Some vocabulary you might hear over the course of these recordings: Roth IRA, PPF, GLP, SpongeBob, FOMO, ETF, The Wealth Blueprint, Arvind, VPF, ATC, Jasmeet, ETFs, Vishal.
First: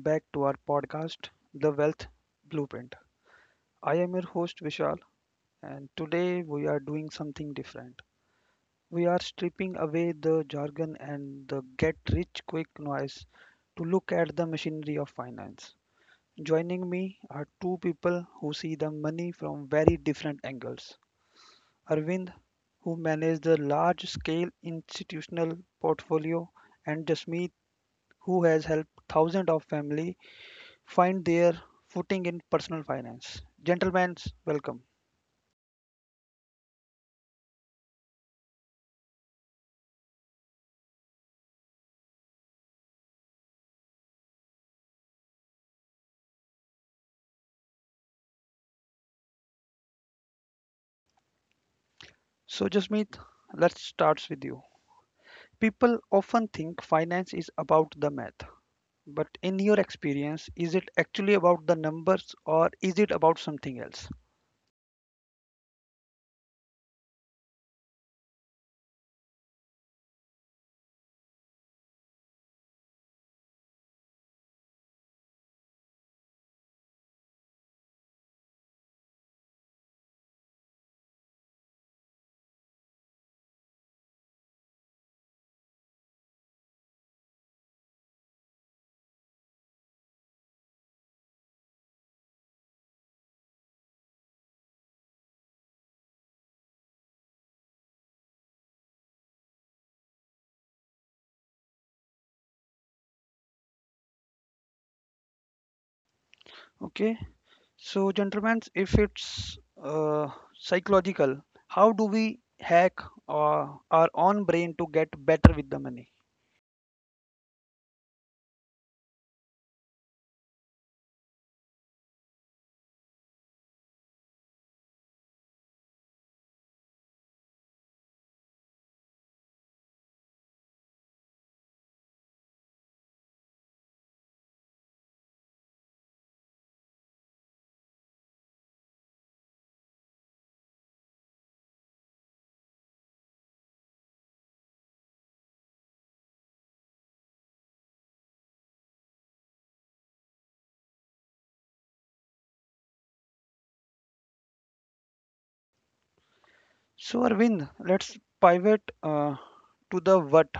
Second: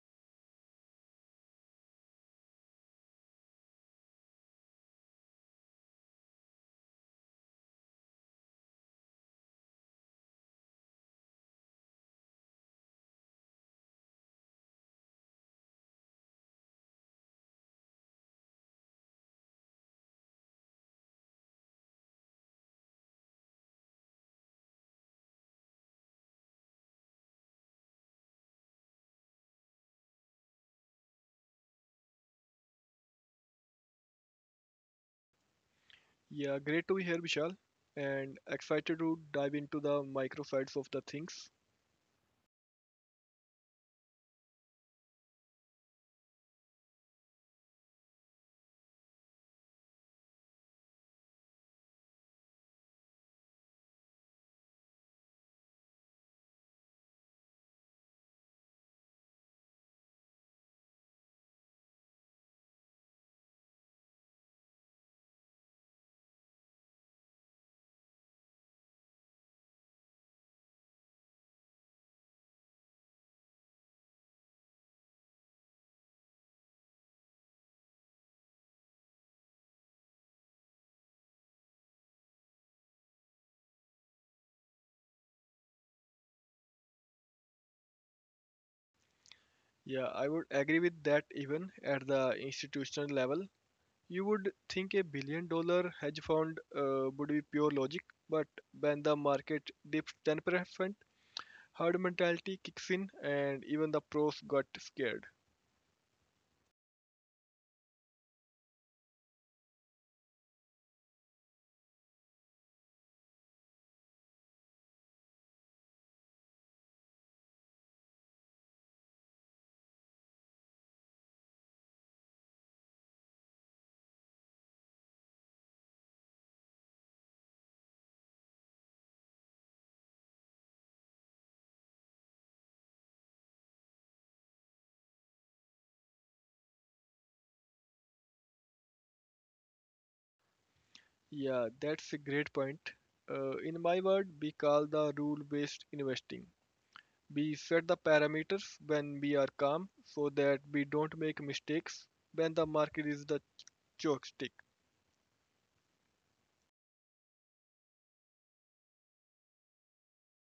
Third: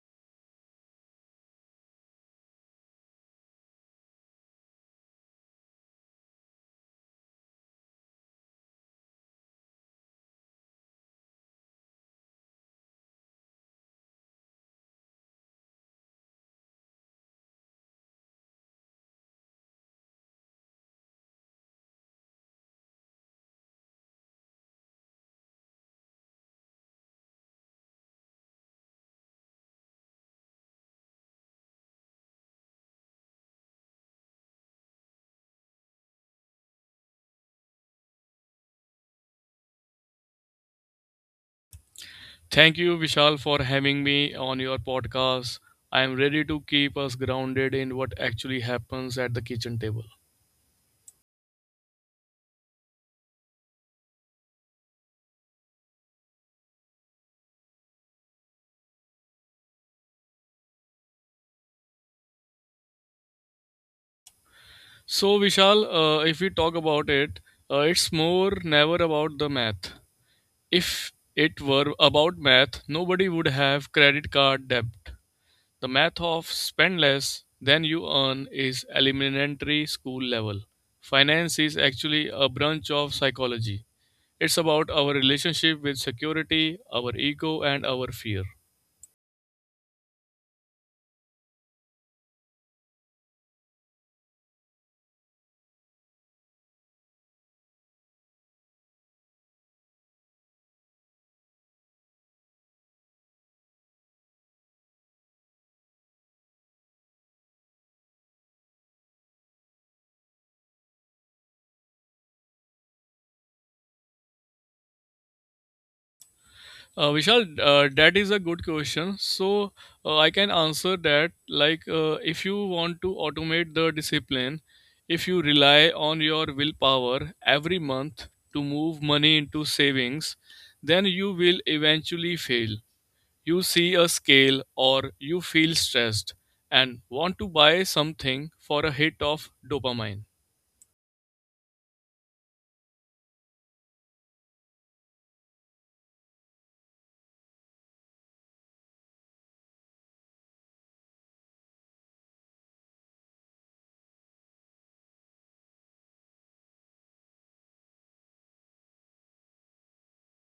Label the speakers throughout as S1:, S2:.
S1: back to our podcast, The Wealth Blueprint. I am your host Vishal, and today we are doing something different. We are stripping away the jargon and the get rich quick noise to look at the machinery of finance. Joining me are two people who see the money from very different angles: Arvind, who manages the large scale institutional portfolio, and Jasmeet, who has helped thousands of families find their footing in personal finance. Gentlemen, welcome.
S2: Yeah, great to be here, Vishal, and excited to dive into the micro sides of the things.
S3: Thank you, Vishal, for having me on your podcast. I am ready to keep us grounded in what actually happens at the kitchen table.
S1: So, Jasmeet, let's start with you. People often think finance is about the math, but in your experience, is it actually about the numbers or is it about something else?
S3: So, Vishal, if we talk about it, it's more never about the math. If it were about math, nobody would have credit card debt. The math of spend less than you earn is elementary school level. Finance is actually a branch of psychology. It's about our relationship with security, our ego, and our fear.
S2: Yeah, I would agree with that even at the institutional level. You would think a $1 billion hedge fund would be pure logic, but when the market dips 10%, herd mentality kicks in and even the pros got scared.
S1: Okay, so, gentlemen, if it's uh, psychological, how do we hack our own brain to get better with the money?
S3: Vishal, that is a good question. So I can answer that. If you want to automate the discipline, if you rely on your willpower every month to move money into savings, then you will eventually fail. You see a scale or you feel stressed and want to buy something for a hit of dopamine.
S2: Yeah, that's a great point. In my world, we call the rule based investing. We set the parameters when we are calm so that we don't make mistakes when the market is the joystick.
S1: So, Arvind, let's pivot to the what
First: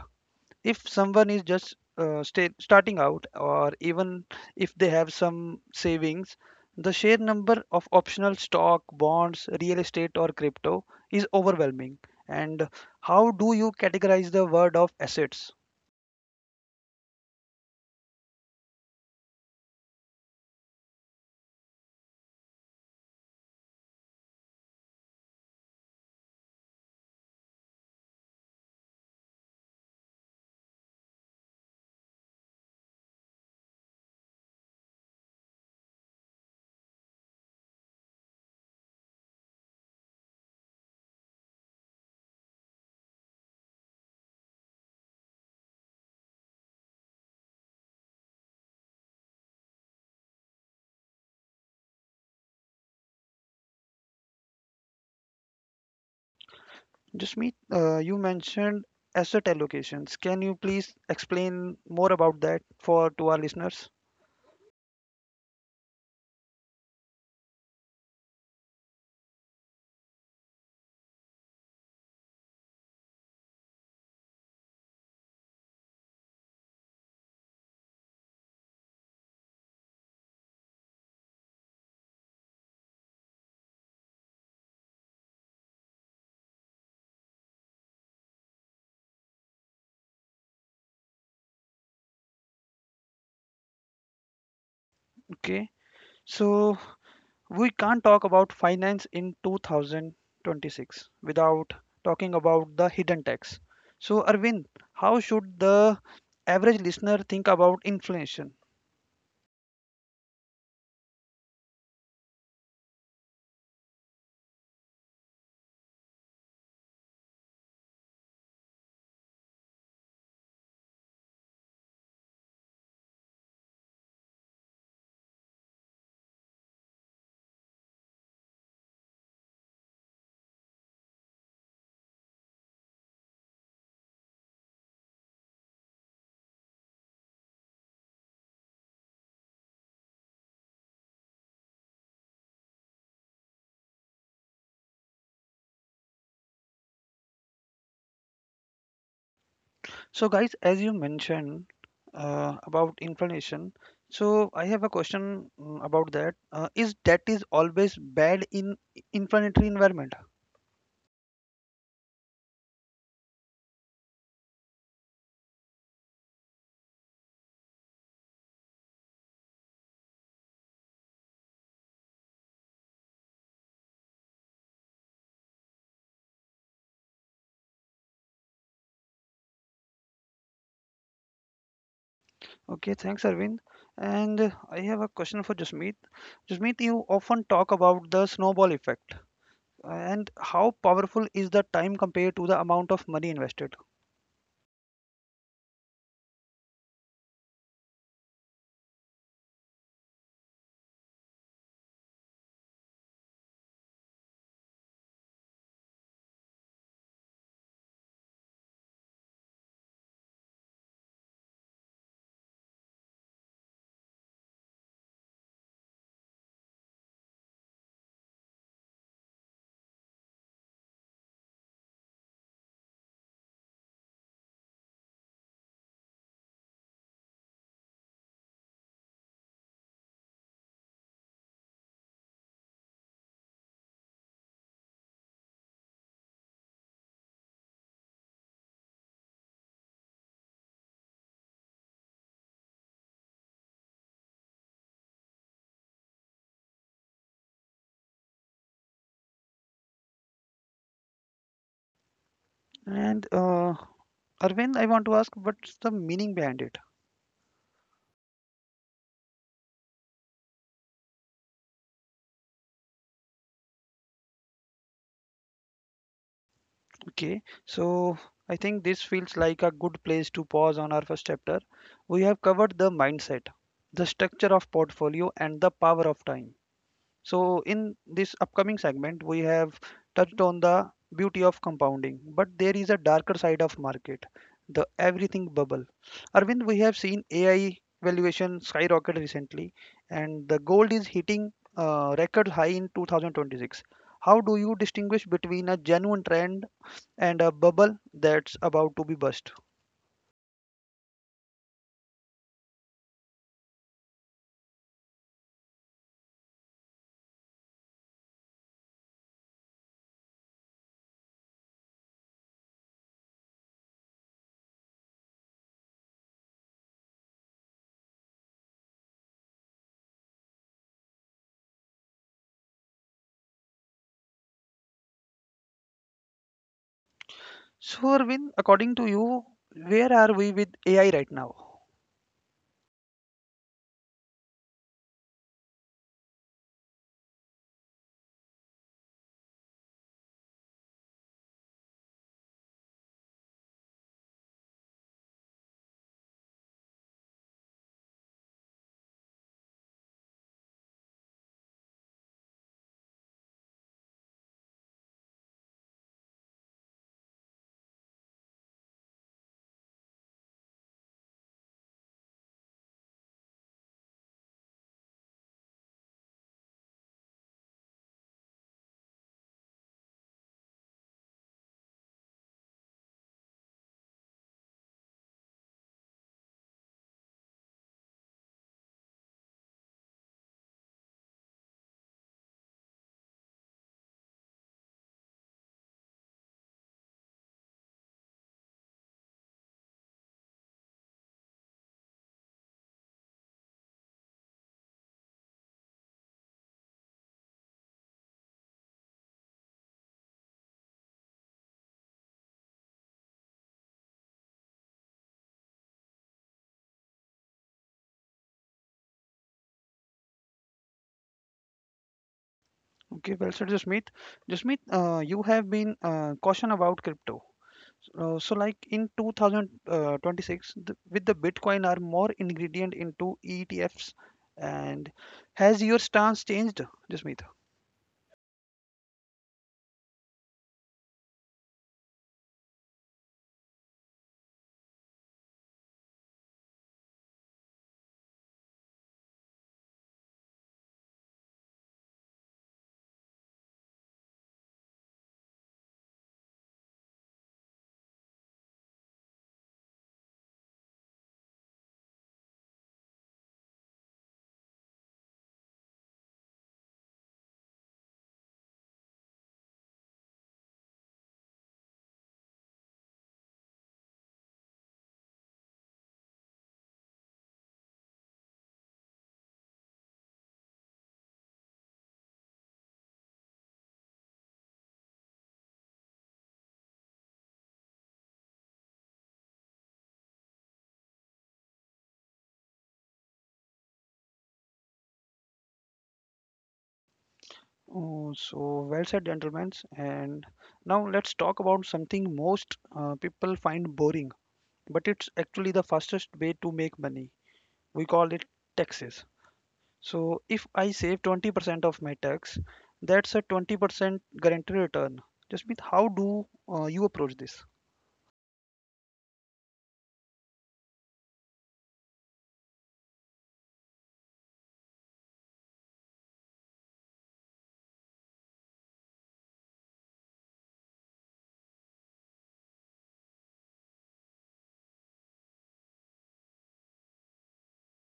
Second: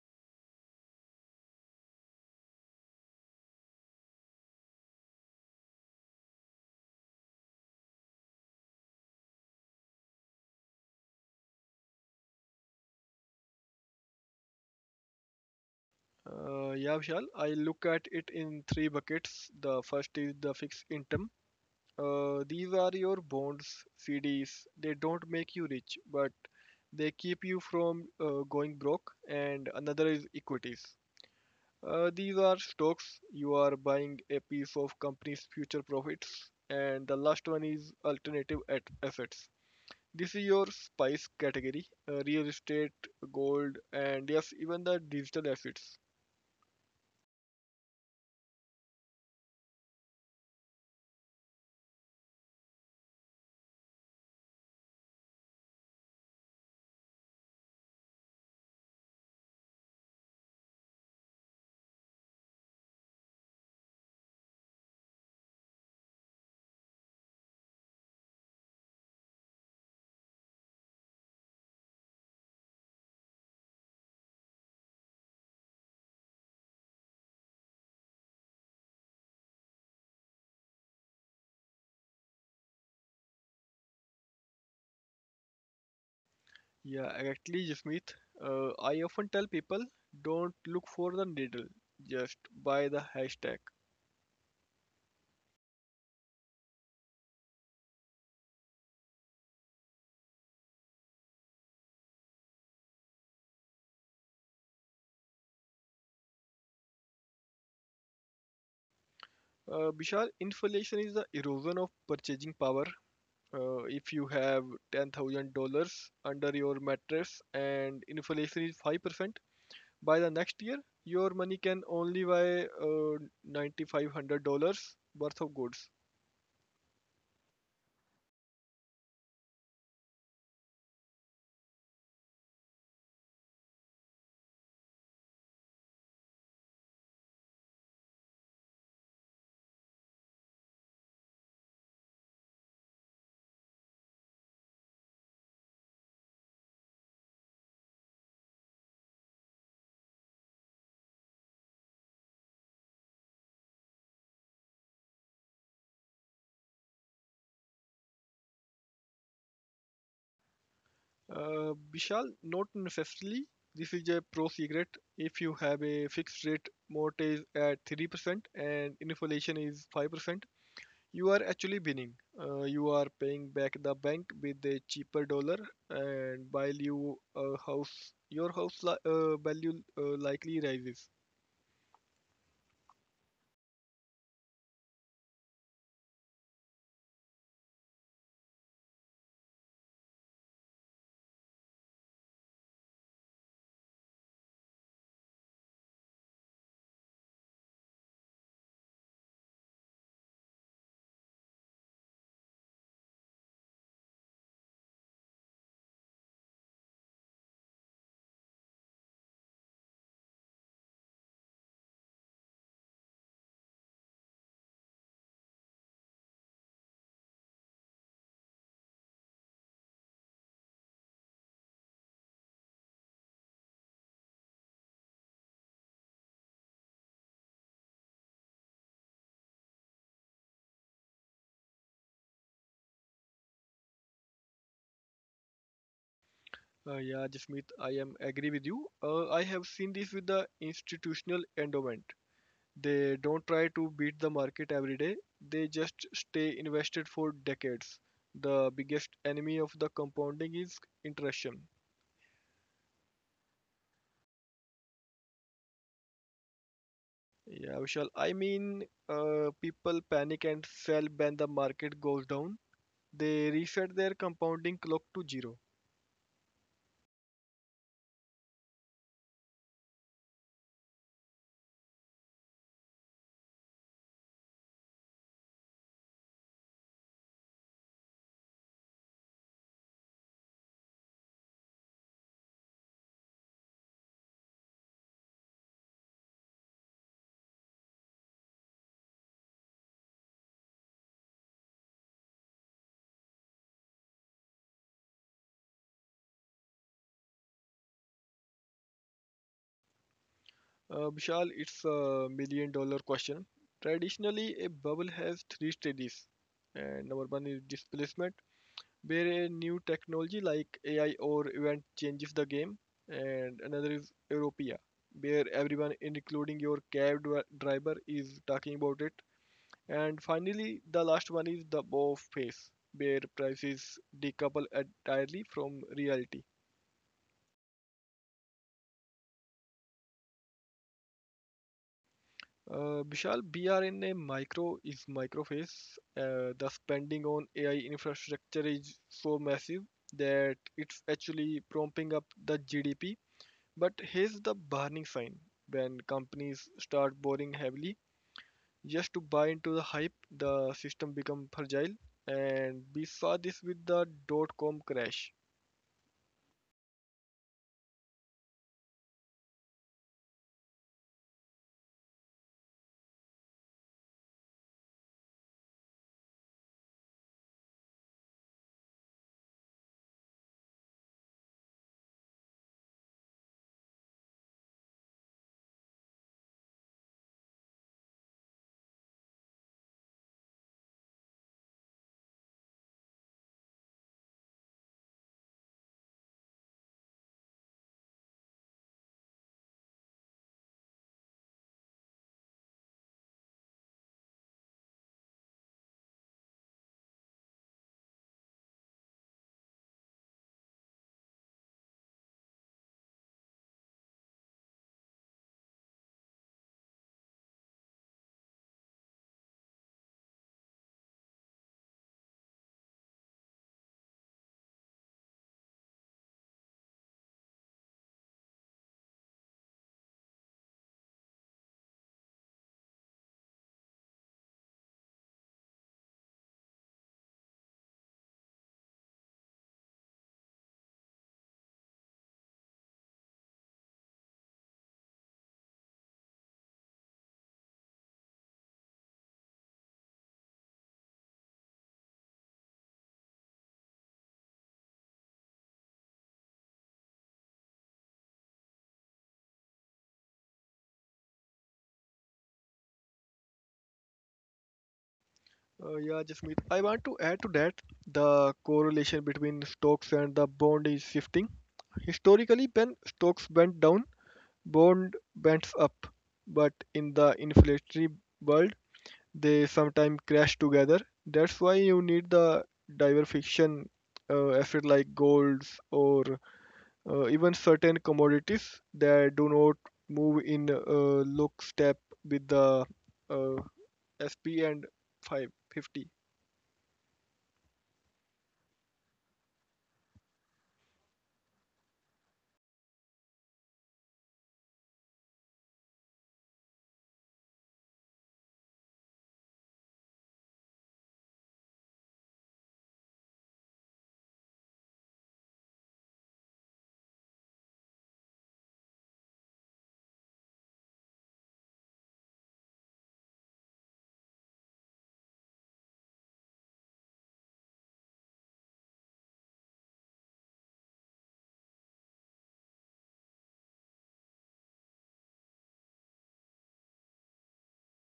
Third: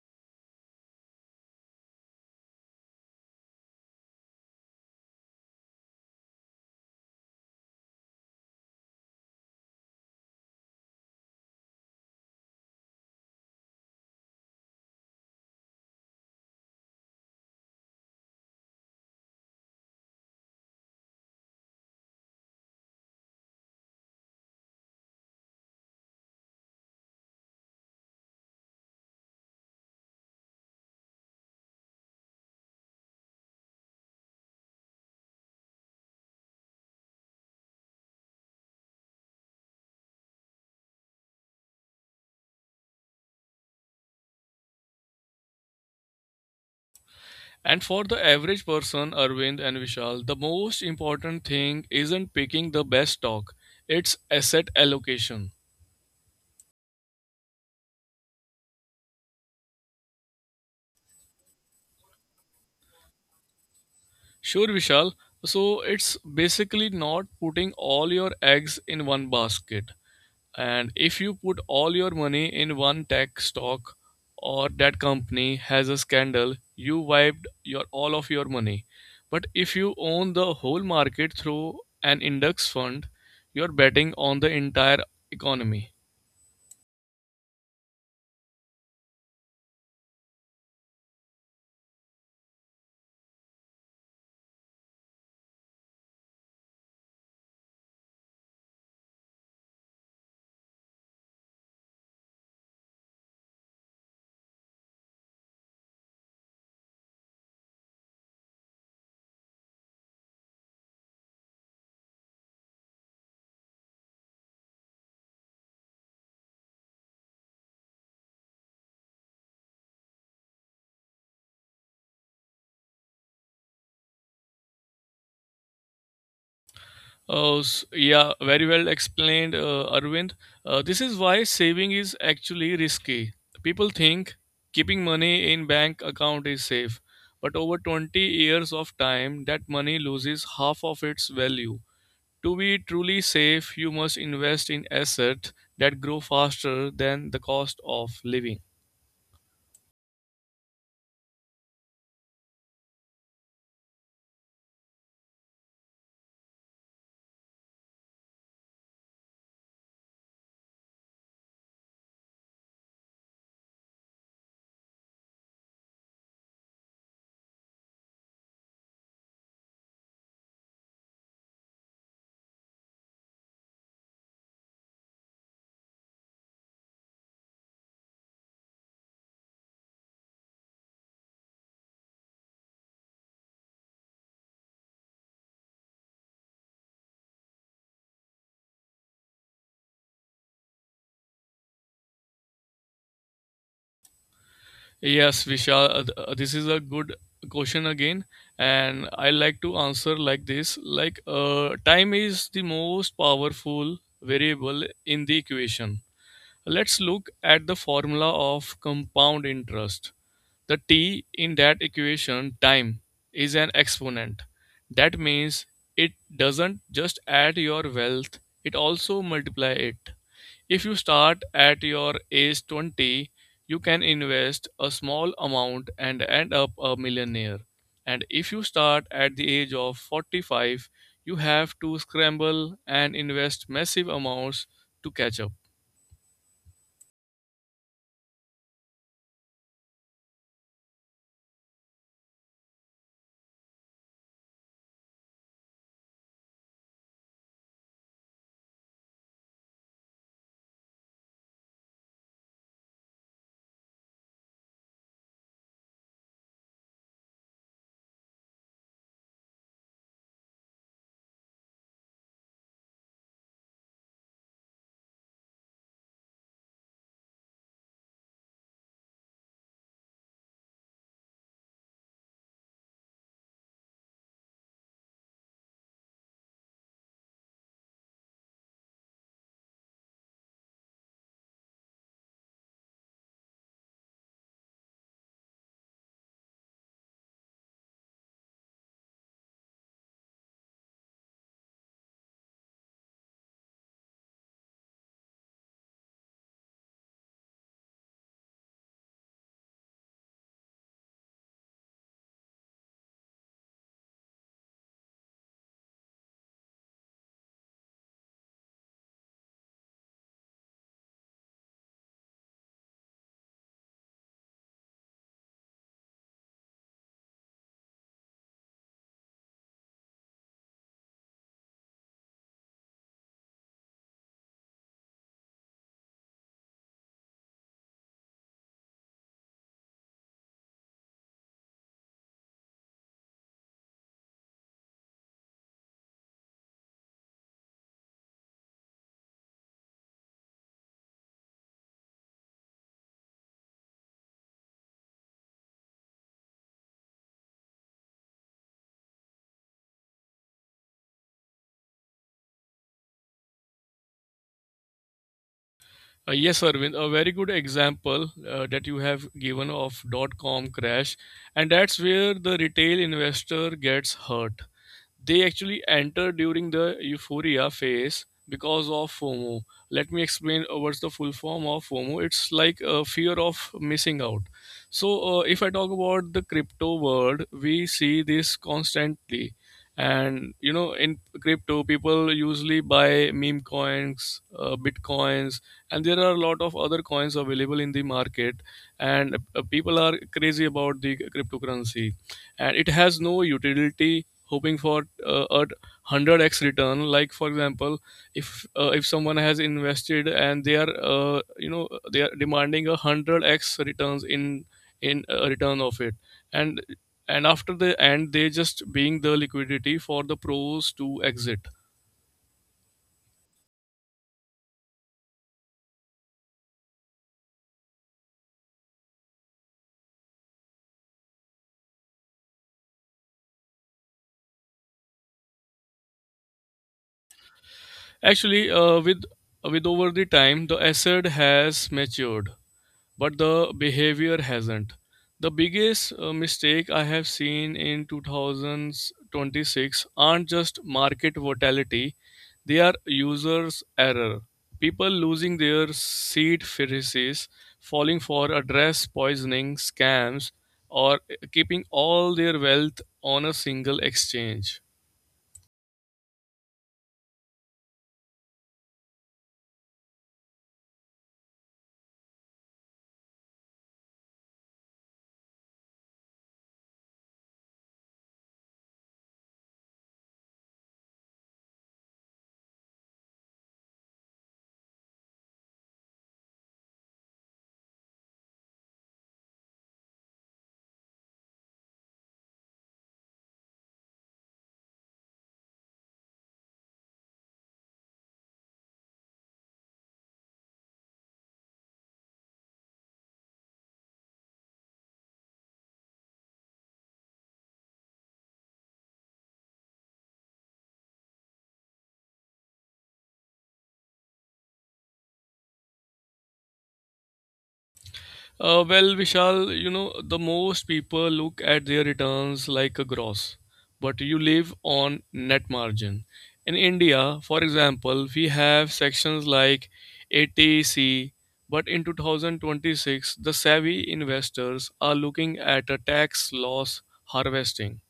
S1: if someone is just starting out, or even if they have some savings, the sheer number of optional stock, bonds, real estate or crypto is overwhelming. And how do you categorize the word of assets?
S2: Yeah, Vishal, I look at it in three buckets. The first is the fixed income. These are your bonds, CDs. They don't make you rich, but they keep you from going broke. And another is equities. These are stocks. You are buying a piece of company's future profits. And the last one is alternative assets. This is your spice category, real estate, gold, and yes, even the digital assets.
S3: And for the average person, Arvind and Vishal, the most important thing isn't picking the best stock, it's asset allocation.
S1: Just me you mentioned asset allocations. Can you please explain more about that for to our listeners?
S3: Sure, Vishal. So it's basically not putting all your eggs in one basket. And if you put all your money in one tech stock or that company has a scandal, you wiped your all of your money. But if you own the whole market through an index fund, you're betting on the entire economy.
S2: Yeah, exactly, Jasmeet. I often tell people don't look for the needle, just buy the hashtag.
S1: Okay, so we can't talk about finance in 2026 without talking about the hidden tax. So, Arvind, how should the average listener think about inflation?
S2: Bishal, inflation is the erosion of purchasing power. If you have $10,000 under your mattress and inflation is 5%, by the next year, your money can only buy $9,500 worth of goods.
S3: Yeah, very well explained, Arvind. This is why saving is actually risky. People think keeping money in bank account is safe, but over 20 years of time, that money loses half of its value. To be truly safe, you must invest in assets that grow faster than the cost of living.
S1: So, guys, as you mentioned about inflation, so I have a question about that. Is debt is always bad in inflationary environment?
S2: Vishal, note fifthly, this is a pro secret. If you have a fixed rate mortgage at 3% and inflation is 5%, you are actually winning. You are paying back the bank with a cheaper dollar, and while you house your house li- value likely rises.
S1: Okay, thanks, Arvind. And I have a question for Jasmeet. Jasmeet, you often talk about the snowball effect. And how powerful is the time compared to the amount of money invested?
S3: Yes, Vishal, this is a good question again, and I like to answer like this. Time is the most powerful variable in the equation. Let's look at the formula of compound interest. The t in that equation, time, is an exponent. That means it doesn't just add your wealth, it also multiply it. If you start at your age 20, you can invest a small amount and end up a millionaire. And if you start at the age of 45, you have to scramble and invest massive amounts to catch up.
S2: Yeah, Jasmeet, I am agree with you. I have seen this with the institutional endowment. They don't try to beat the market every day, they just stay invested for decades. The biggest enemy of the compounding is interruption.
S1: And Arvind, I want to ask, what's the meaning behind it?
S2: Yeah, Vishal. I mean, people panic and sell when the market goes down. They reset their compounding clock to zero.
S1: Okay, so I think this feels like a good place to pause on our first chapter. We have covered the mindset, the structure of portfolio, and the power of time. So, in this upcoming segment, we have touched on the beauty of compounding, but there is a darker side of market, the everything bubble. Arvind, we have seen AI valuation skyrocket recently, and the gold is hitting record high in 2026. How do you distinguish between a genuine trend and a bubble that's about to be burst?
S2: Vishal, it's a $1 million question. Traditionally, a bubble has three stages. And number one is displacement, where a new technology like AI or event changes the game, and another is Europia, where everyone, including your driver, is talking about it. And finally, the last one is the bow phase, where prices decouple entirely from reality.
S1: So, Arvind, according to you, where are we with AI right now?
S2: Vishal, BRNA micro is micro phase. The spending on AI infrastructure is so massive that it's actually prompting up the GDP. But here's the burning sign when companies start borrowing heavily just to buy into the hype, the system become fragile and we saw this with .com crash.
S3: Yes, Arvind, a very good example that you have given of dot com crash, and that's where the retail investor gets hurt. They actually enter during the euphoria phase because of FOMO. Let me explain what's the full form of FOMO. It's like a fear of missing out. So, if I talk about the crypto world, we see this constantly. And in crypto, people usually buy meme coins, bitcoins, and there are a lot of other coins available in the market. And people are crazy about the cryptocurrency, and it has no utility, hoping for a 100x return. Like, for example, if if someone has invested and they are they are demanding a 100x returns in return of it, and and after the end they just being the liquidity for the pros to exit.
S1: Okay, well said, Jasmeet. Jasmeet, you have been caution about crypto. So, like in 2026, with the Bitcoin are more ingredient into ETFs, and has your stance changed, Jasmeet?
S3: Actually, with over the time, the asset has matured, but the behavior hasn't. The biggest mistake I have seen in 2026 aren't just market volatility, they are users' error. People losing their seed phrases, falling for address poisoning, scams, or keeping all their wealth on a single exchange.
S2: Yeah, Jasmeet, I want to add to that the correlation between stocks and the bond is shifting. Historically, when stocks went down, bond went up. But in the inflationary world, they sometimes crash together. That's why you need the diversification asset like golds or even certain commodities that do not move in look step with the uh, SP and 550.
S1: Oh, so well said, gentlemen. And now let's talk about something most people find boring, but it's actually the fastest way to make money. We call it taxes. So if I save 20% of my tax, that's a 20% guaranteed return. Jasmeet, how do you approach this?
S3: Well, Vishal, you know, the most people look at their returns like a gross, but you live on net margin. In India, for example, we have sections like ATC, but in 2026, the savvy investors are looking at a tax loss harvesting.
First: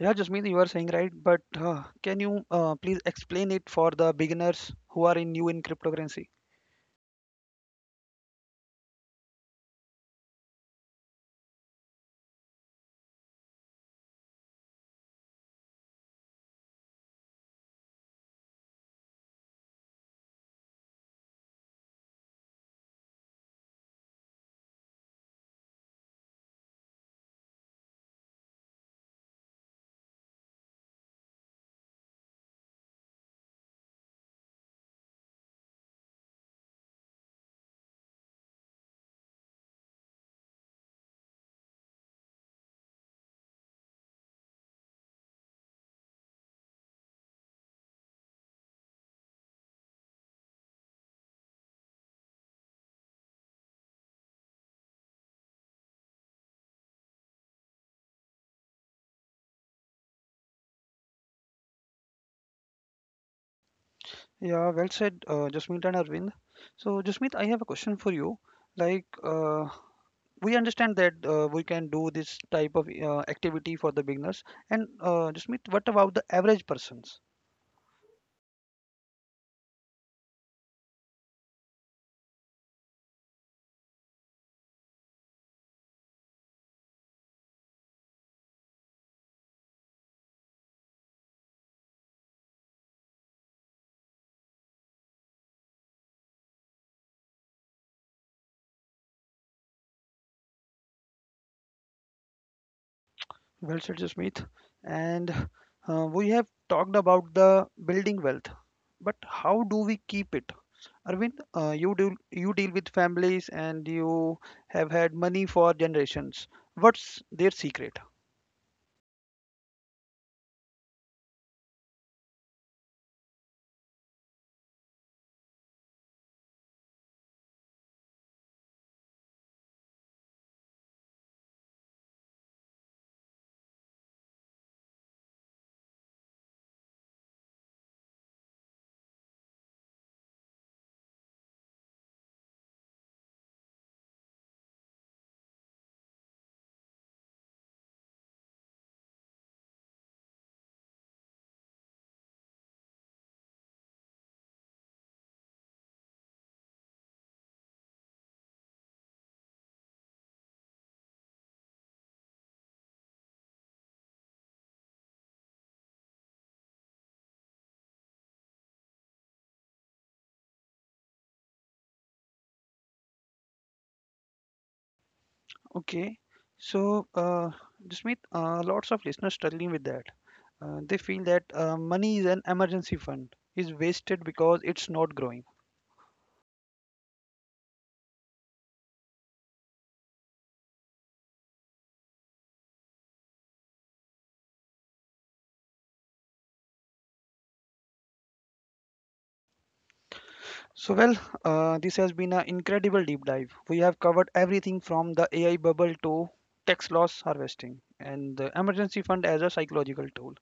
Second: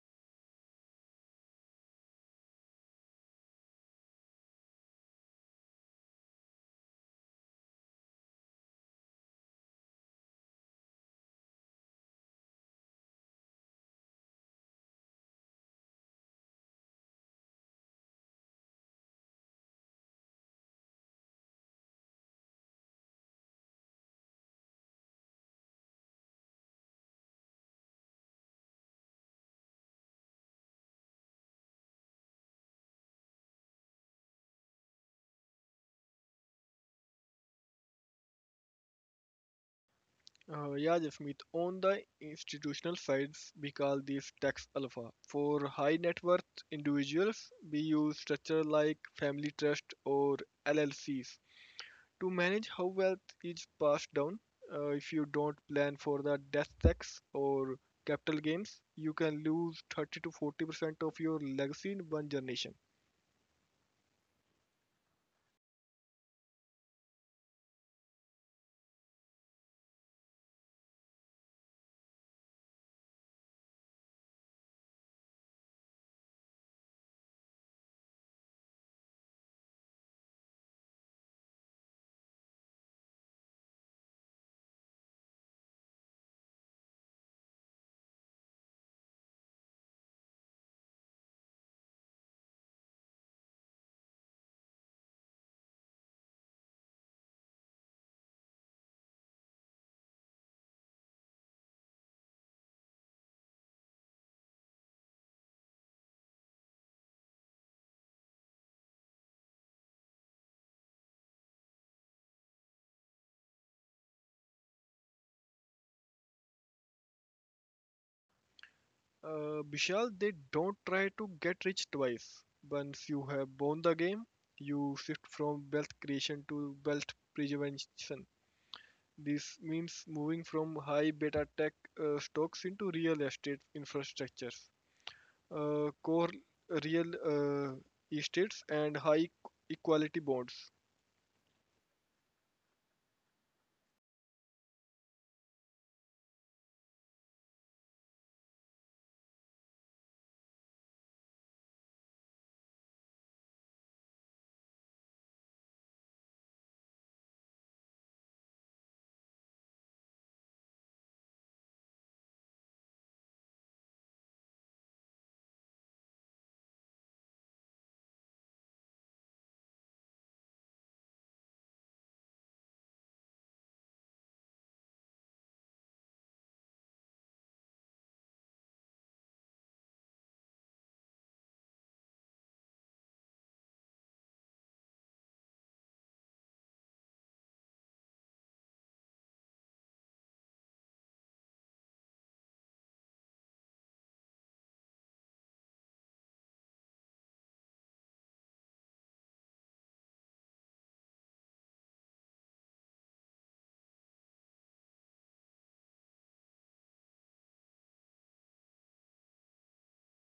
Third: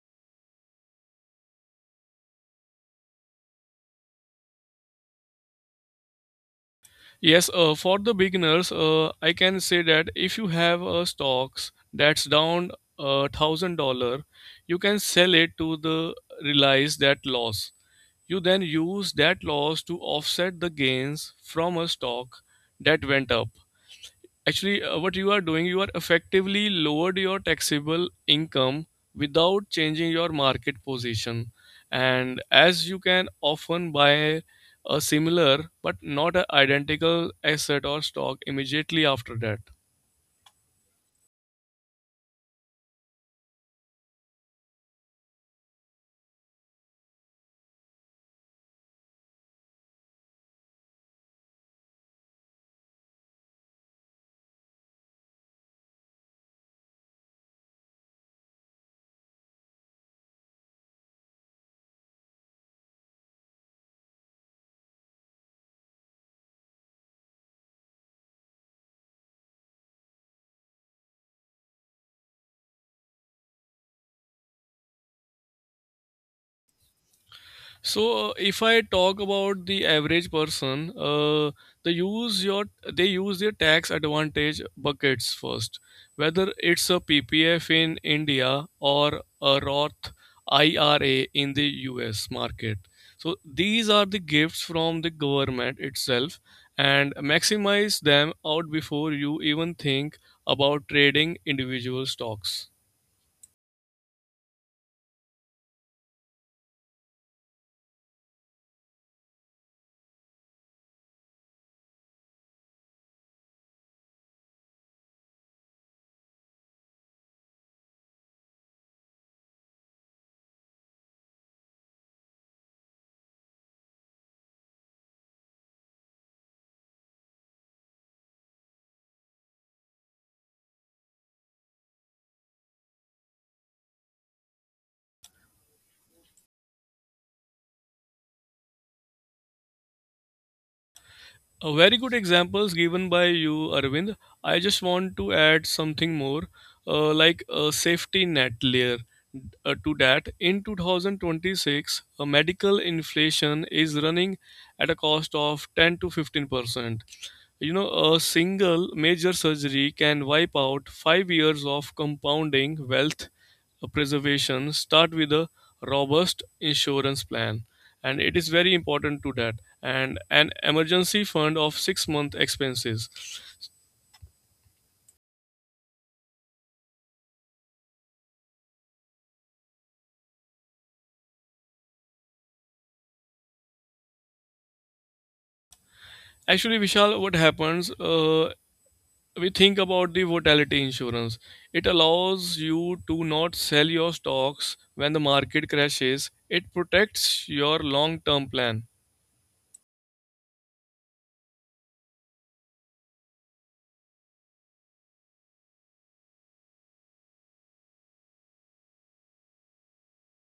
S1: Yeah, Jasmeet, you are saying right, but can you please explain it for the beginners who are in new in cryptocurrency?
S3: Yes, for the beginners, I can say that if you have a stocks that's down $1,000, you can sell it to the realize that loss. You then use that loss to offset the gains from a stock that went up. Actually, what you are doing, you are effectively lowered your taxable income without changing your market position, and as you can often buy a similar but not a identical asset or stock immediately after that.
S2: Yeah, Jasmeet, on the institutional sides, we call these tax alpha. For high net worth individuals, we use structure like family trust or LLCs. To manage how wealth is passed down, if you don't plan for the death tax or capital gains, you can lose 30 to 40% of your legacy in one generation.
S1: Yeah, well said, Jasmeet and Arvind. So, Jasmeet, I have a question for you. Like we understand that we can do this type of activity for the beginners, and Jasmeet, what about the average persons?
S3: So if I talk about the average person, they use your they use their tax advantage buckets first. Whether it's a PPF in India or a Roth IRA in the US market. So these are the gifts from the government itself and maximize them out before you even think about trading individual stocks.
S1: Well said, Jasmeet. And we have talked about the building wealth, but how do we keep it? Arvind, you do you deal with families and you have had money for generations. What's their secret?
S2: Vishal, they don't try to get rich twice. Once you have won the game, you shift from wealth creation to wealth preservation. This means moving from high beta tech stocks into real estate infrastructures, core real estates and high equality bonds.
S3: A very good examples given by you, Arvind. I just want to add something more, like a safety net layer to that. In 2026, medical inflation is running at a cost of 10 to 15%. You know, a single major surgery can wipe out 5 years of compounding wealth preservation. Start with a robust insurance plan, and it is very important to that. And an emergency fund of 6 month expenses.
S1: Okay, so Jasmeet, lots of listeners struggling with that. They feel that money is an emergency fund is wasted because it's not growing.
S3: Actually, Vishal, what happens? We think about the volatility insurance. It allows you to not sell your stocks when the market crashes. It protects your long term plan.
S1: So, well, this has been an incredible deep dive. We have covered everything from the AI bubble to tax loss harvesting and the emergency fund as a psychological tool.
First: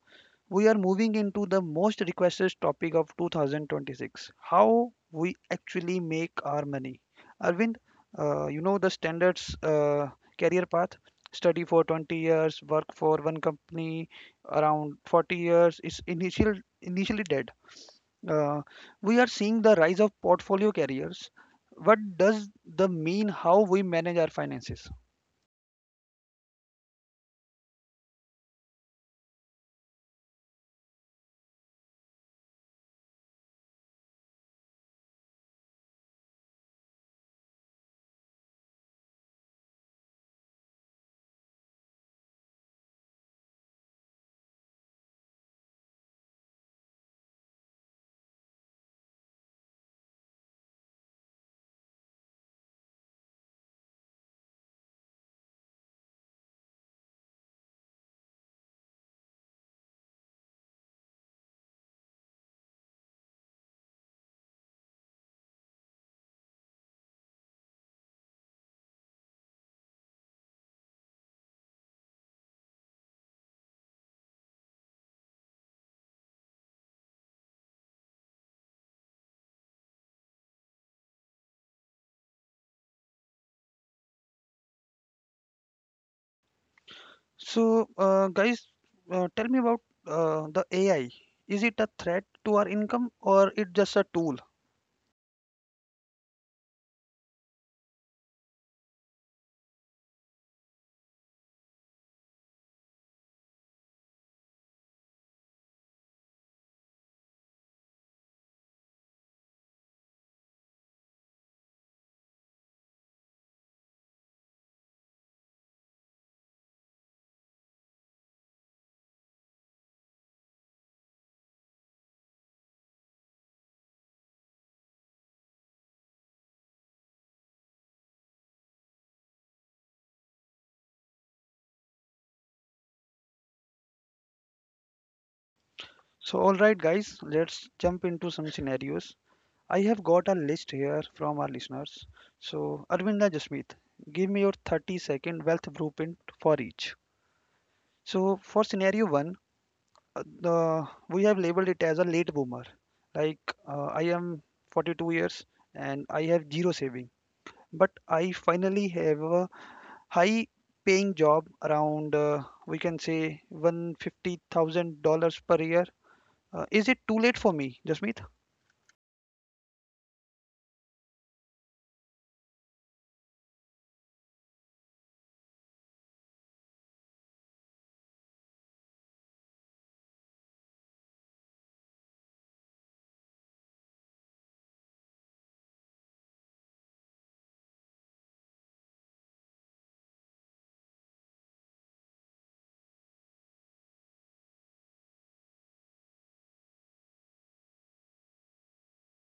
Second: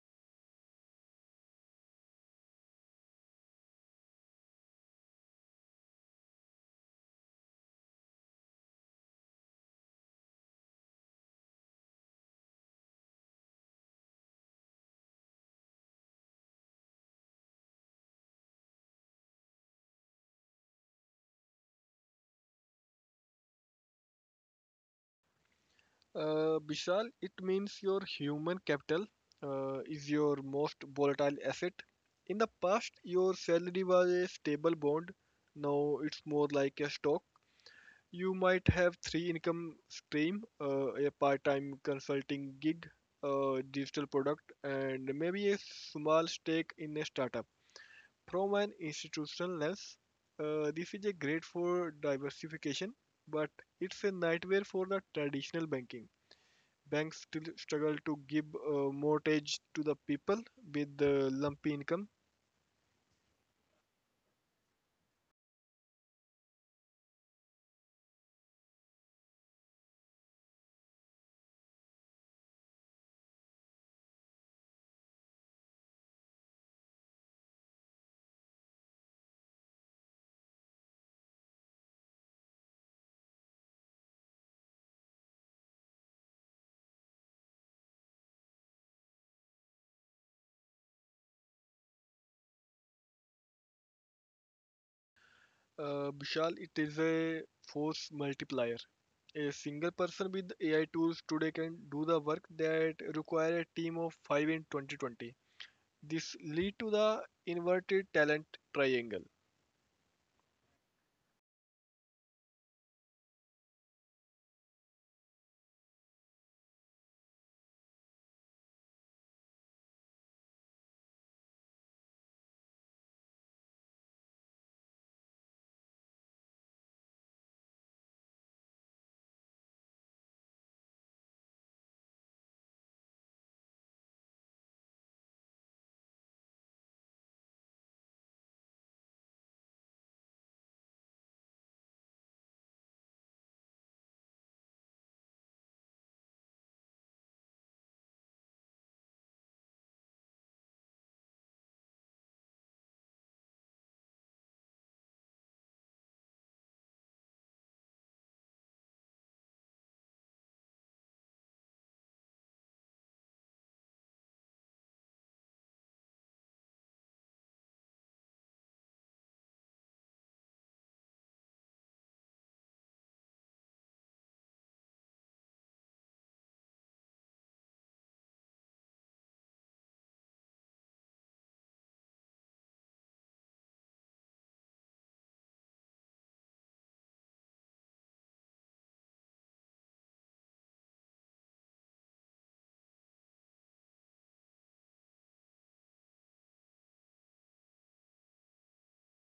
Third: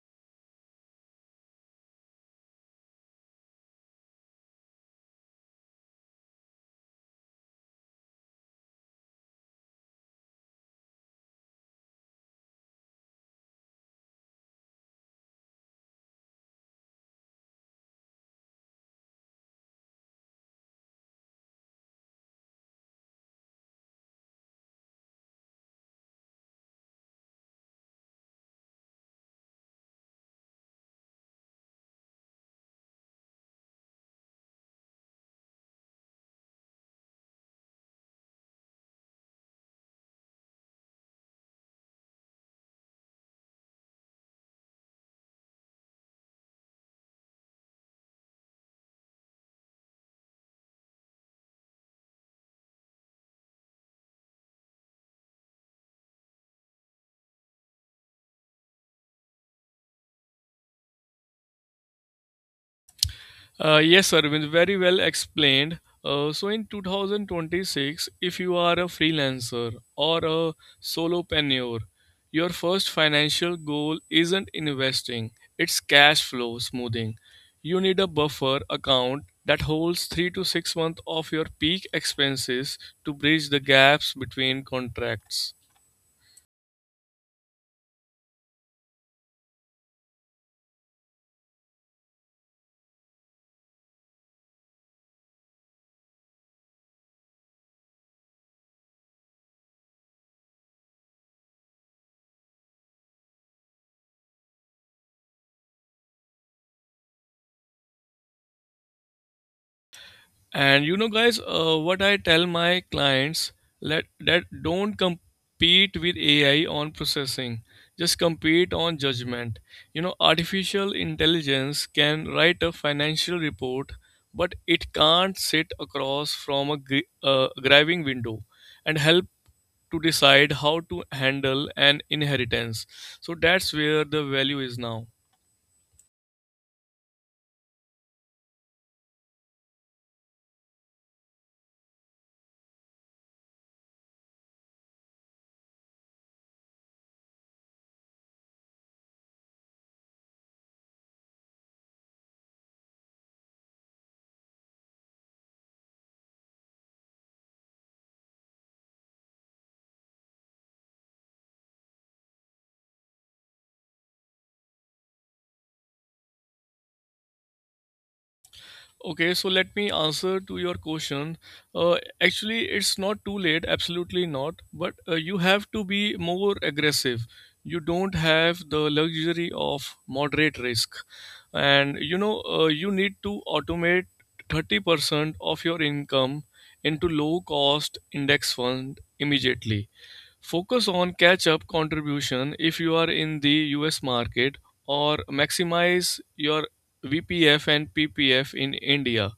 S1: We are moving into the most requested topic of 2026, how we actually make our money. Arvind, you know the standards career path, study for 20 years, work for one company around 40 years is initial, initially dead. Uh, we are seeing the rise of portfolio carriers. What does the mean how we manage our finances?
S2: Bishal, it means your human capital is your most volatile asset. In the past, your salary was a stable bond. Now it's more like a stock. You might have three income stream, a part-time consulting gig, a digital product, and maybe a small stake in a startup. From an institutional lens, this is a great for diversification, but it's a nightmare for the traditional banking. Banks still struggle to give a mortgage to the people with the lumpy income.
S3: Yes, Arvind, very well explained. So in 2026, if you are a freelancer or a solopreneur, your first financial goal isn't investing, it's cash flow smoothing. You need a buffer account that holds 3 to 6 months of your peak expenses to bridge the gaps between contracts.
S1: So, guys, tell me about the AI. Is it a threat to our income or it just a tool?
S2: Vishal, it is a force multiplier. A single person with AI tools today can do the work that require a team of 5 in 2020. This lead to the inverted talent triangle.
S3: And you know, guys, what I tell my clients, let that don't compete with AI on processing. Just compete on judgment. You know, artificial intelligence can write a financial report, but it can't sit across from a driving window and help to decide how to handle an inheritance. So that's where the value is now.
S1: So, all right, guys, let's jump into some scenarios. I have got a list here from our listeners. So, Arvinda Jasmeet, give me your 30-second wealth blueprint for each. So, for scenario one, the we have labeled it as a late boomer. Like I am 42 years and I have zero saving, but I finally have a high paying job around we can say $150,000 per year. Is it too late for me, Jasmeet?
S3: Okay, so let me answer to your question. Actually, it's not too late, absolutely not. But you have to be more aggressive. You don't have the luxury of moderate risk. And you know, you need to automate 30% of your income into low cost index fund immediately. Focus on catch up contribution if you are in the US market or maximize your VPF and PPF in India.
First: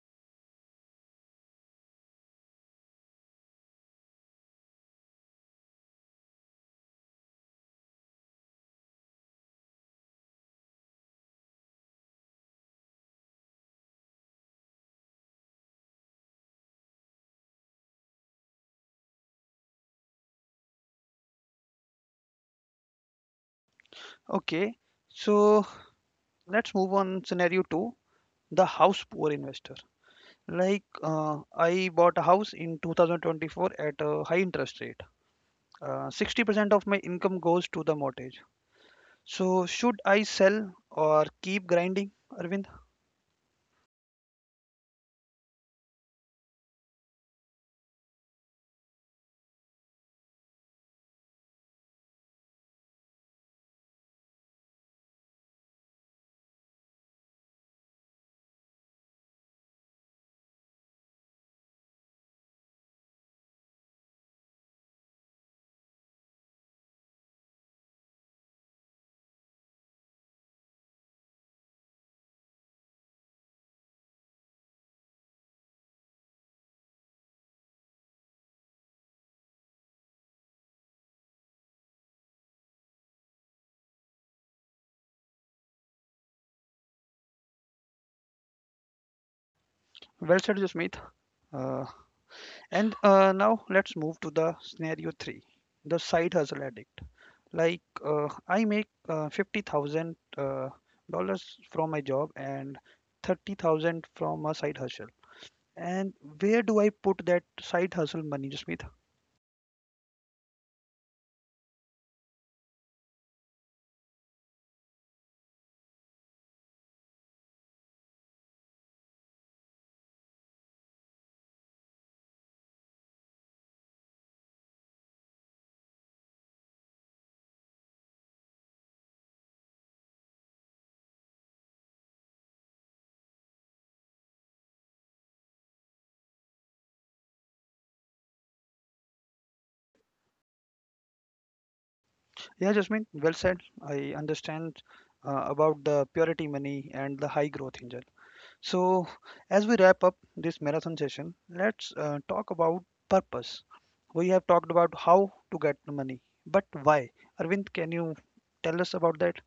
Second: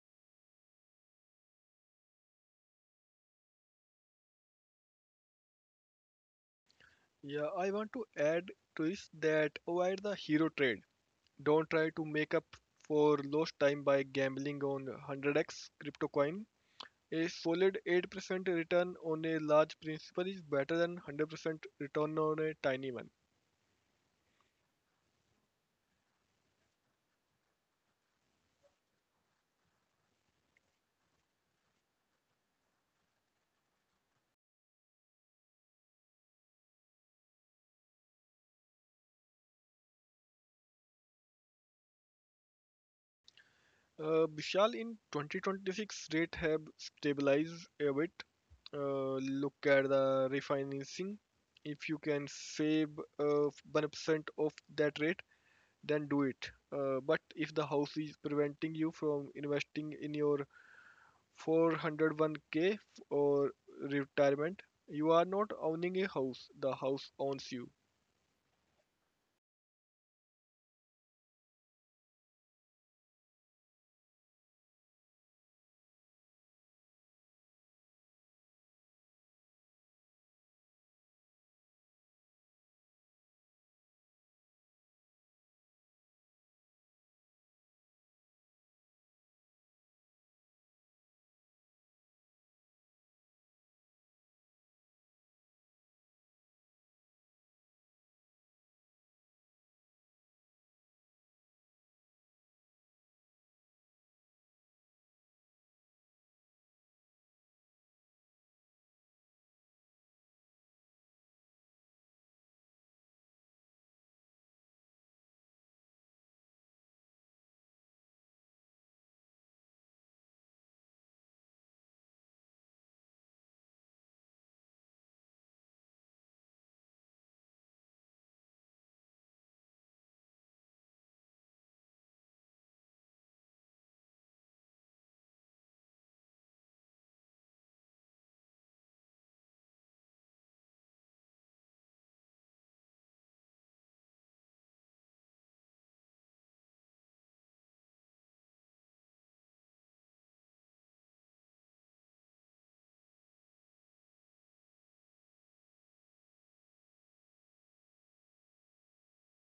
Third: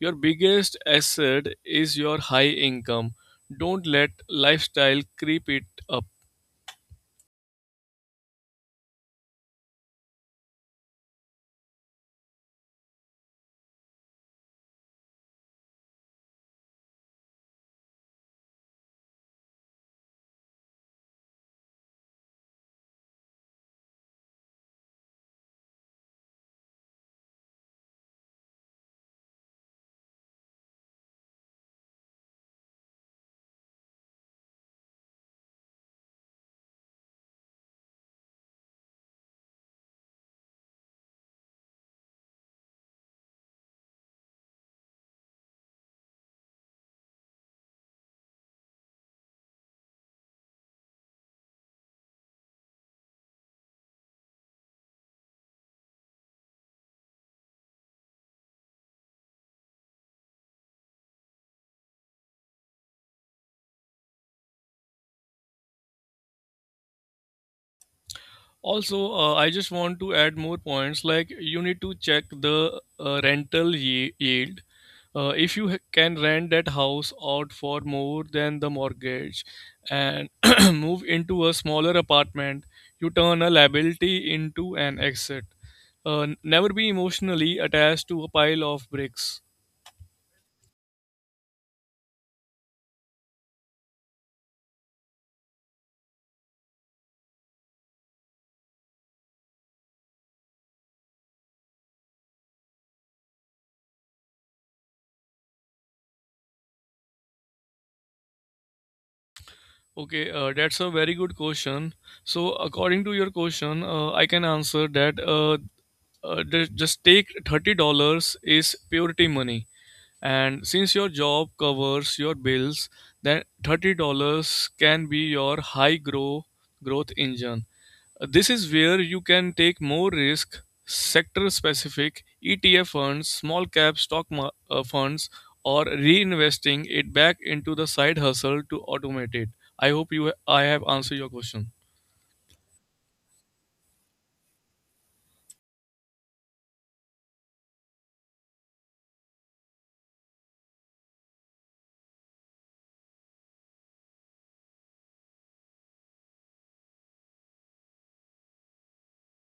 S3: Your biggest asset is your high income. Don't let lifestyle creep it up.
S2: Yeah, I want to add to this that avoid the hero trade. Don't try to make up for lost time by gambling on 100x crypto coin. A solid 8% return on a large principal is better than 100% return on a tiny one.
S1: Okay, so let's move on scenario 2, the house poor investor. Like I bought a house in 2024 at a high interest rate. 60% of my income goes to the mortgage. So, should I sell or keep grinding, Arvind?
S2: Vishal, in 2026, rate have stabilized a bit. Look at the refinancing. If you can save 1% of that rate, then do it. But if the house is preventing you from investing in your 401k or retirement, you are not owning a house, the house owns you.
S3: Also, I just want to add more points, like, you need to check the rental yield if you can rent that house out for more than the mortgage and move into a smaller apartment, you turn a liability into an asset. Never be emotionally attached to a pile of bricks.
S1: Well said, Jasmeet. Uh, and now let's move to the scenario three, the side hustle addict. Like I make 50,000 dollars from my job and 30,000 from a side hustle. And where do I put that side hustle money, Jasmeet?
S3: Okay, that's a very good question. So, according to your question, I can answer that, just take $30 is purity money. And since your job covers your bills, then $30 can be your high growth engine. This is where you can take more risk, sector specific ETF funds, small cap stock funds, or reinvesting it back into the side hustle to automate it. I hope you I have answered your question.
S1: Yeah, Jasmeet, well said. I understand about the purity money and the high growth engine. So, as we wrap up this marathon session, let's talk about purpose. We have talked about how to get the money, but why? Arvind, can you tell us about that?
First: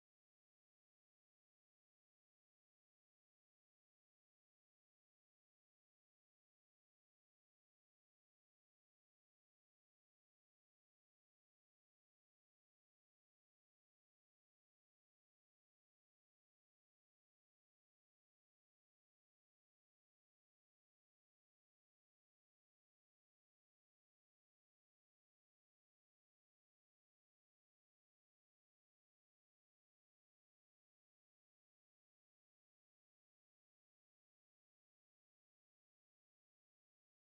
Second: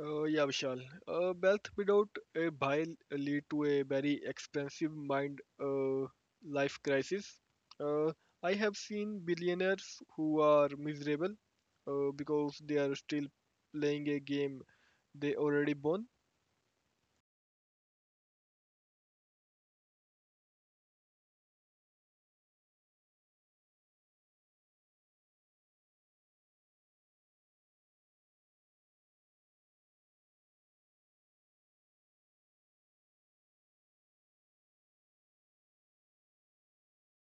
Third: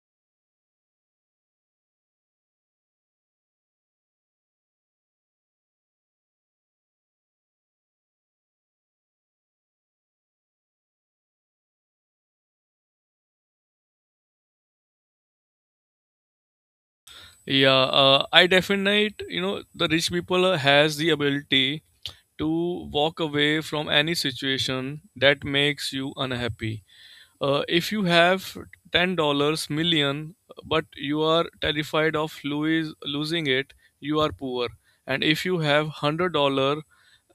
S2: Yeah, Vishal. Wealth without a buy lead to a very expensive mind life crisis. Uh, I have seen billionaires who are miserable because they are still playing a game they already won.
S3: Yeah, I definite you know the rich people has the ability to walk away from any situation that makes you unhappy. If you have $10 million, but you are terrified of Louis losing it, you are poor. And if you have $100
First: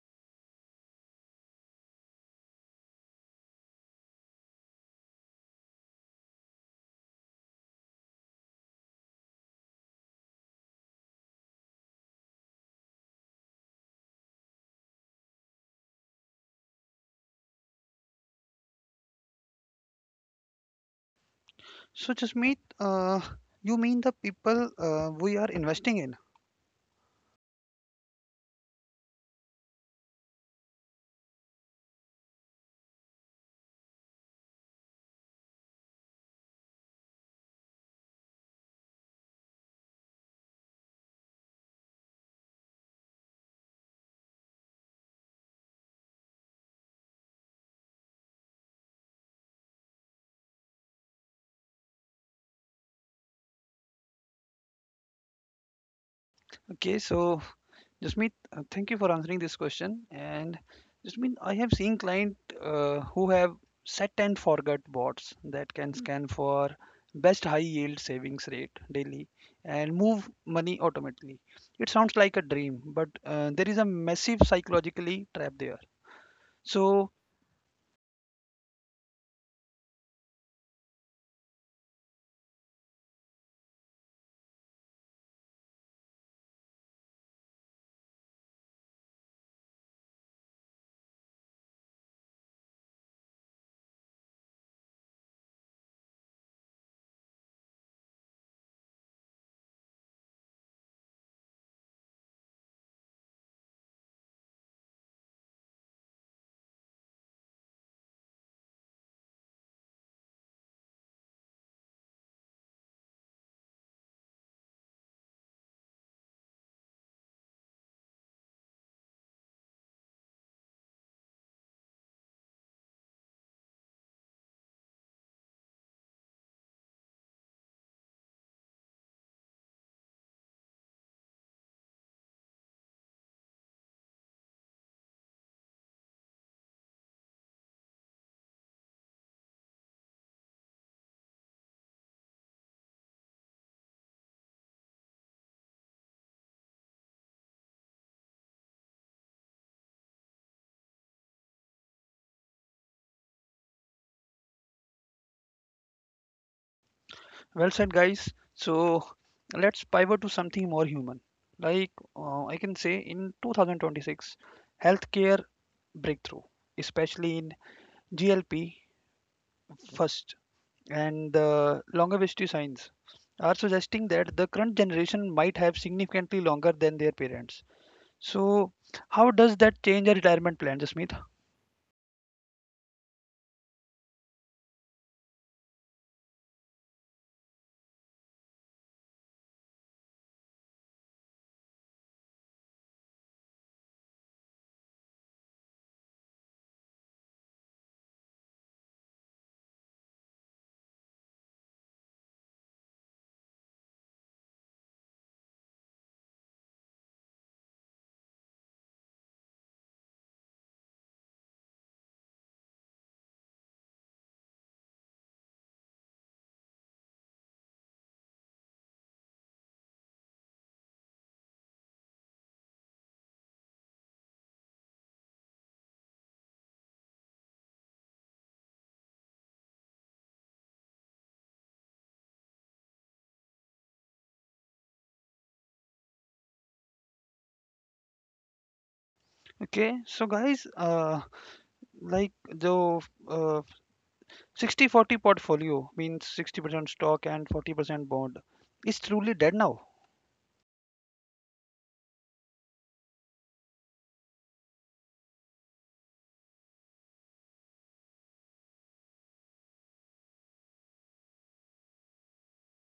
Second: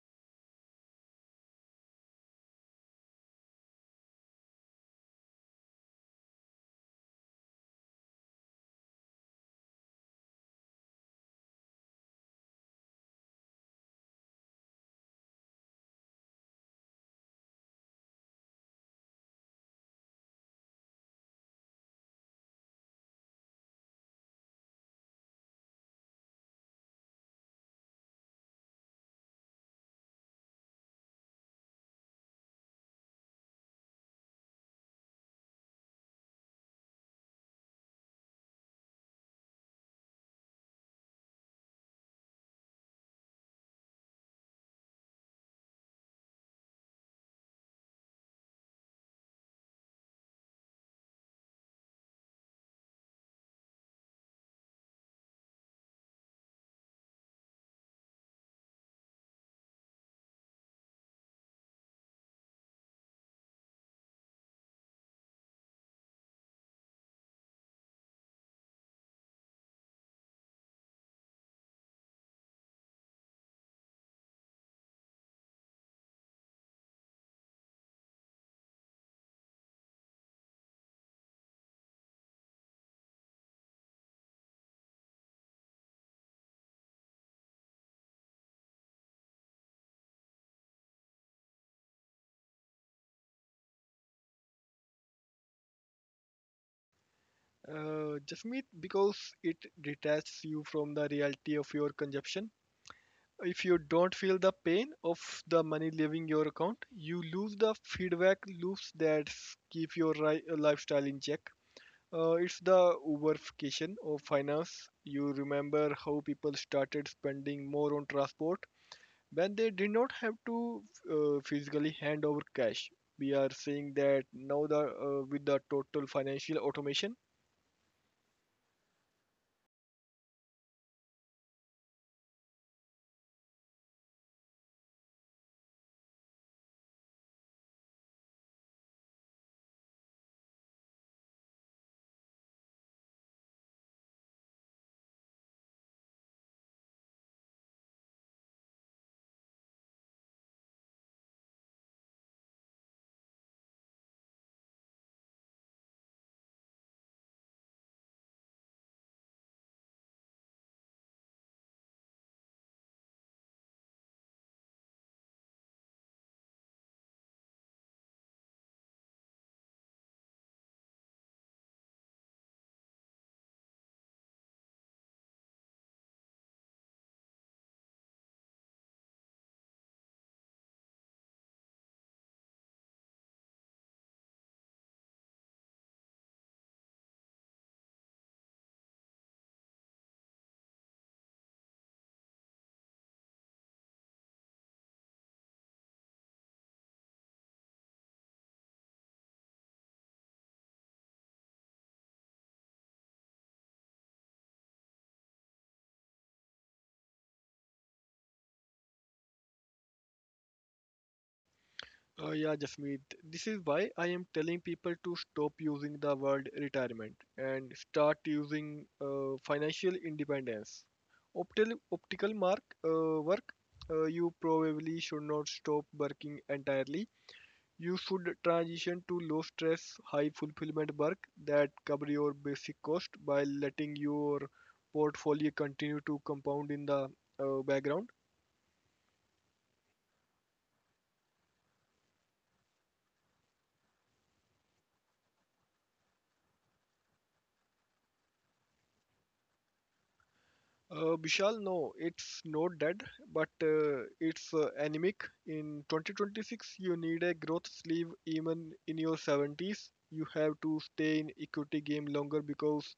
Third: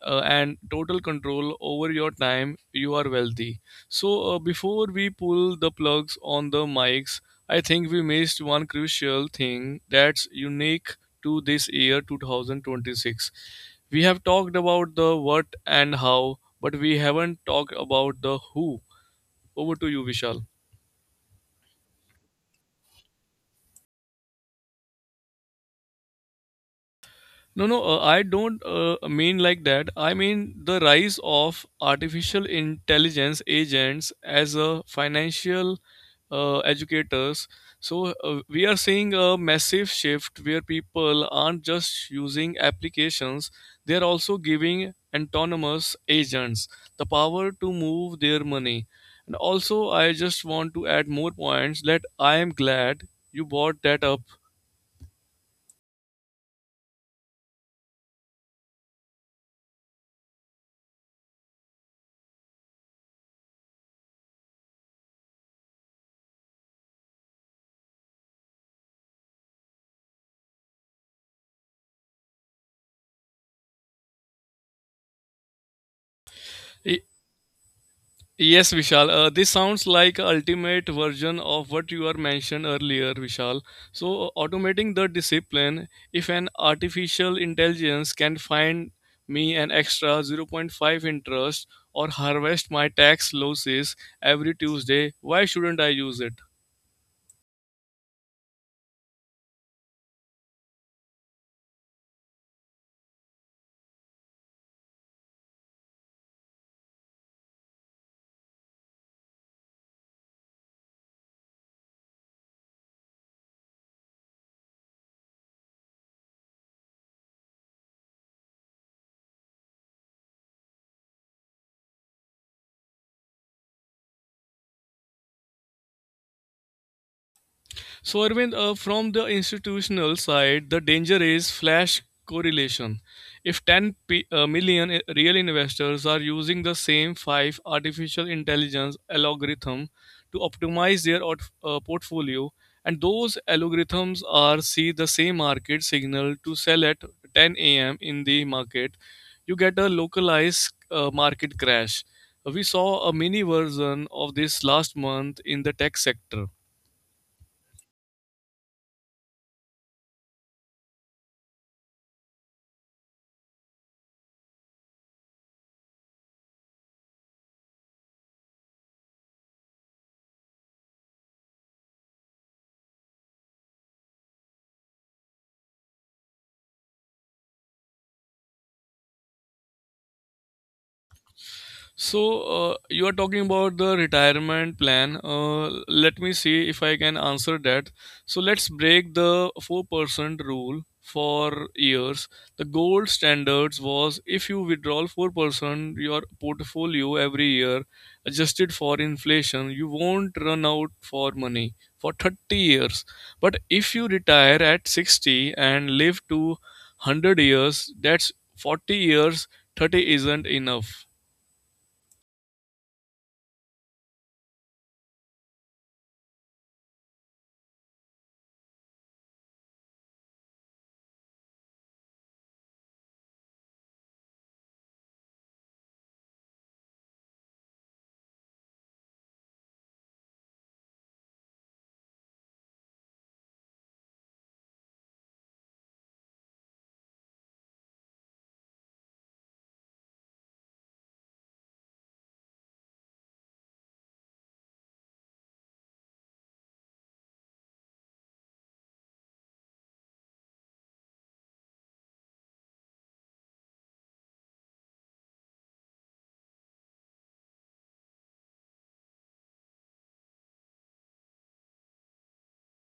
S3: and total control over your time, you are wealthy. So before we pull the plugs on the mics, I think we missed one crucial thing that's unique to this year 2026. We have talked about the what and how, but we haven't talked about the who. Over to you, Vishal.
S1: So, Jasmeet, you mean the people we are investing in?
S3: No, no, I don't mean like that. I mean the rise of artificial intelligence agents as a financial educators. So we are seeing a massive shift where people aren't just using applications; they are also giving autonomous agents the power to move their money. And also, I just want to add more points that I am glad you brought that up.
S1: Okay, so Jasmeet, thank you for answering this question. And Jasmeet, I have seen clients who have set and forget bots that can scan for best high yield savings rate daily and move money automatically. It sounds like a dream, but there is a massive psychologically trap there. So,
S3: Yes, Vishal. This sounds like a ultimate version of what you are mentioned earlier, Vishal. So, automating the discipline, if an artificial intelligence can find me an extra zero point 0.5 interest or harvest my tax losses every Tuesday, why shouldn't I use it?
S2: Jasmeet, because it detaches you from the reality of your consumption. If you don't feel the pain of the money leaving your account, you lose the feedback loops that keep your lifestyle in check. It's the Uberification of finance. You remember how people started spending more on transport when they did not have to physically hand over cash. We are seeing that now the with the total financial automation.
S3: So, Arvind, from the institutional side, the danger is flash correlation. If 10 million real investors are using the same five artificial intelligence algorithm to optimize their portfolio, and those algorithms are see the same market signal to sell at 10 a.m. in the market, you get a localized market crash. We saw a mini version of this last month in the tech sector.
S1: well said, guys. So, let's pivot to something more human. Like I can say in 2026, healthcare breakthrough, especially in GLP first, and the longevity signs are suggesting that the current generation might have significantly longer than their parents. So, how does that change a retirement plan, Jasmeet?
S3: So, you are talking about the retirement plan. Let me see if I can answer that. So, let's break the 4% rule for years. The gold standards was if you withdraw 4% your portfolio every year, adjusted for inflation, you won't run out for money for 30 years. But if you retire at 60 and live to 100 years, that's 40 years, 30 isn't enough.
S2: Yeah, Jasmeet, this is why I am telling people to stop using the word retirement and start using financial independence. Optical mark work, you probably should not stop working entirely. You should transition to low stress, high fulfillment work that cover your basic cost while letting your portfolio continue to compound in the background.
S1: Okay, so guys, like the uh, 60-40 portfolio means 60% stock and 40% bond is truly dead now.
S2: Bishal, no, it's not dead, but it's anemic. In 2026, you need a growth sleeve even in your 70s. You have to stay in equity game longer because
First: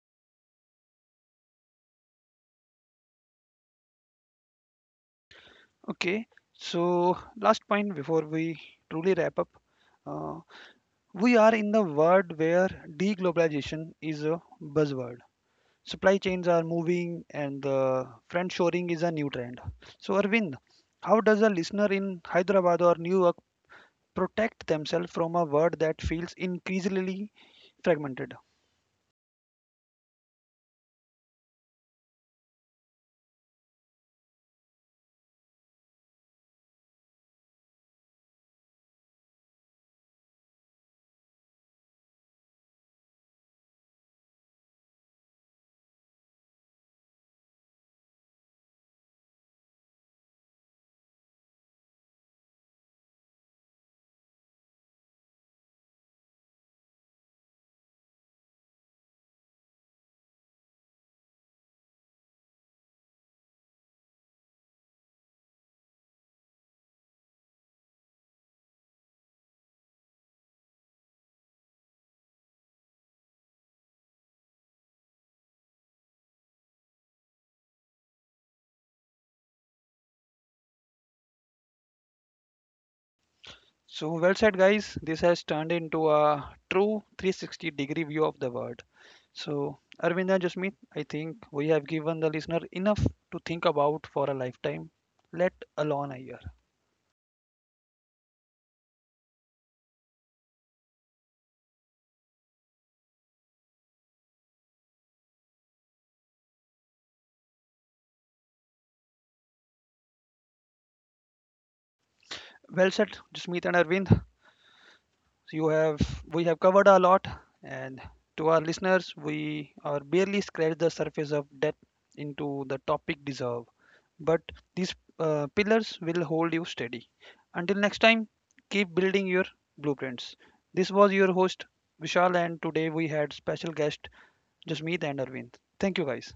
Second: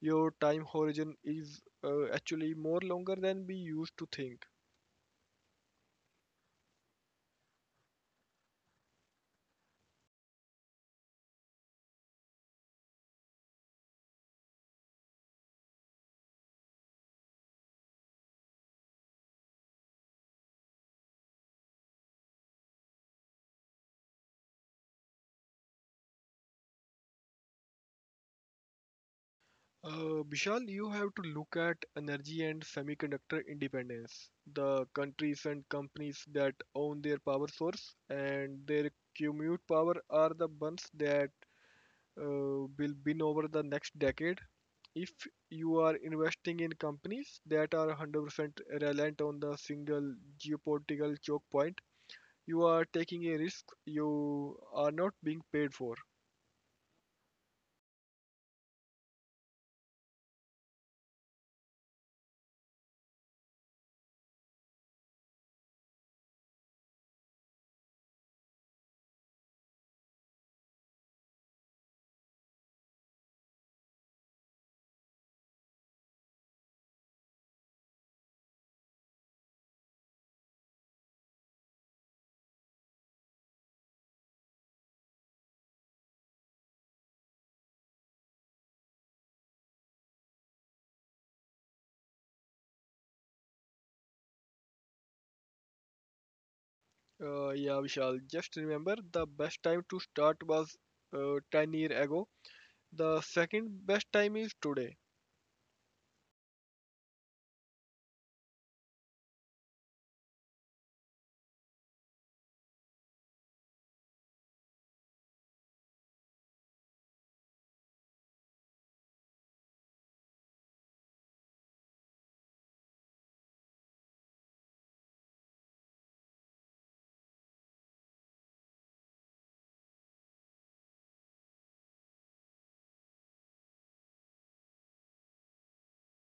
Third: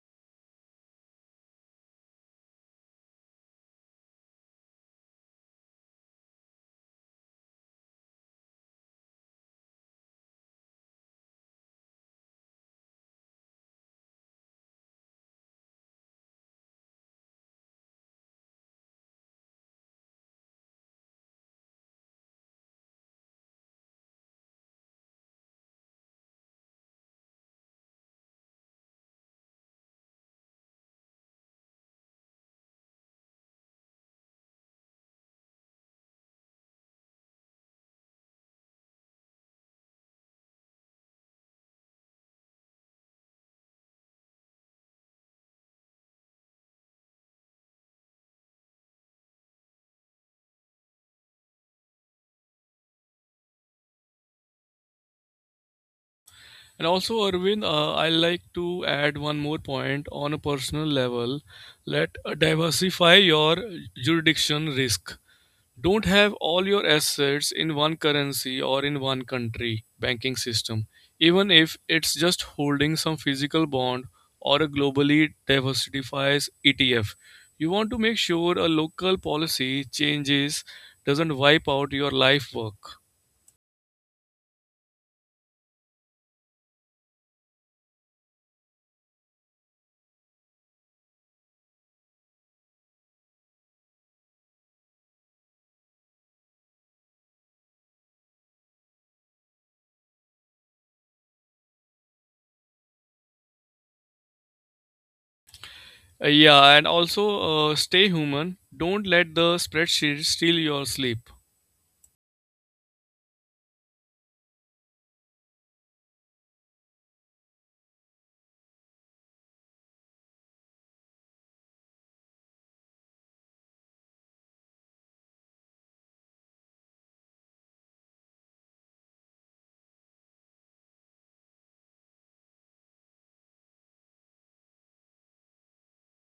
S2: your time horizon is actually more longer than we used to think.
S1: Okay, so last point before we truly wrap up. Uh, we are in the world where deglobalization is a buzzword. Supply chains are moving and the friend shoring is a new trend. So, Arvind, how does a listener in Hyderabad or New York protect themselves from a word that feels increasingly fragmented?
S2: Bishal, you have to look at energy and semiconductor independence. The countries and companies that own their power source and their commute power are the ones that uh, will win over the next decade if you are investing in companies that are 100% reliant on the single geopolitical choke point, you are taking a risk you are not being paid for.
S3: And also, Arvind, I like to add one more point on a personal level. Let diversify your jurisdiction risk. Don't have all your assets in one currency or in one country banking system, even if it's just holding some physical bond or a globally diversified ETF. You want to make sure a local policy changes doesn't wipe out your life work.
S1: So, well said, guys. This has turned into a true 360-degree view of the word. So, Arvind and Jasmeet, I think we have given the listener enough to think about for a lifetime, let alone a year.
S2: Yeah, Vishal, just remember the best time to start was 10 years ago. The second best time is today.
S3: Yeah, and also stay human. Don't let the spreadsheet steal your sleep.
S1: Well said, Jasmeet and Arvind. So you have we have covered a lot, and to our listeners, we are barely scratched the surface of depth into the topic deserve, but these pillars will hold you steady until next time. Keep building your blueprints. This was your host Vishal, and today we had special guest Jasmeet and Arvind. Thank you guys.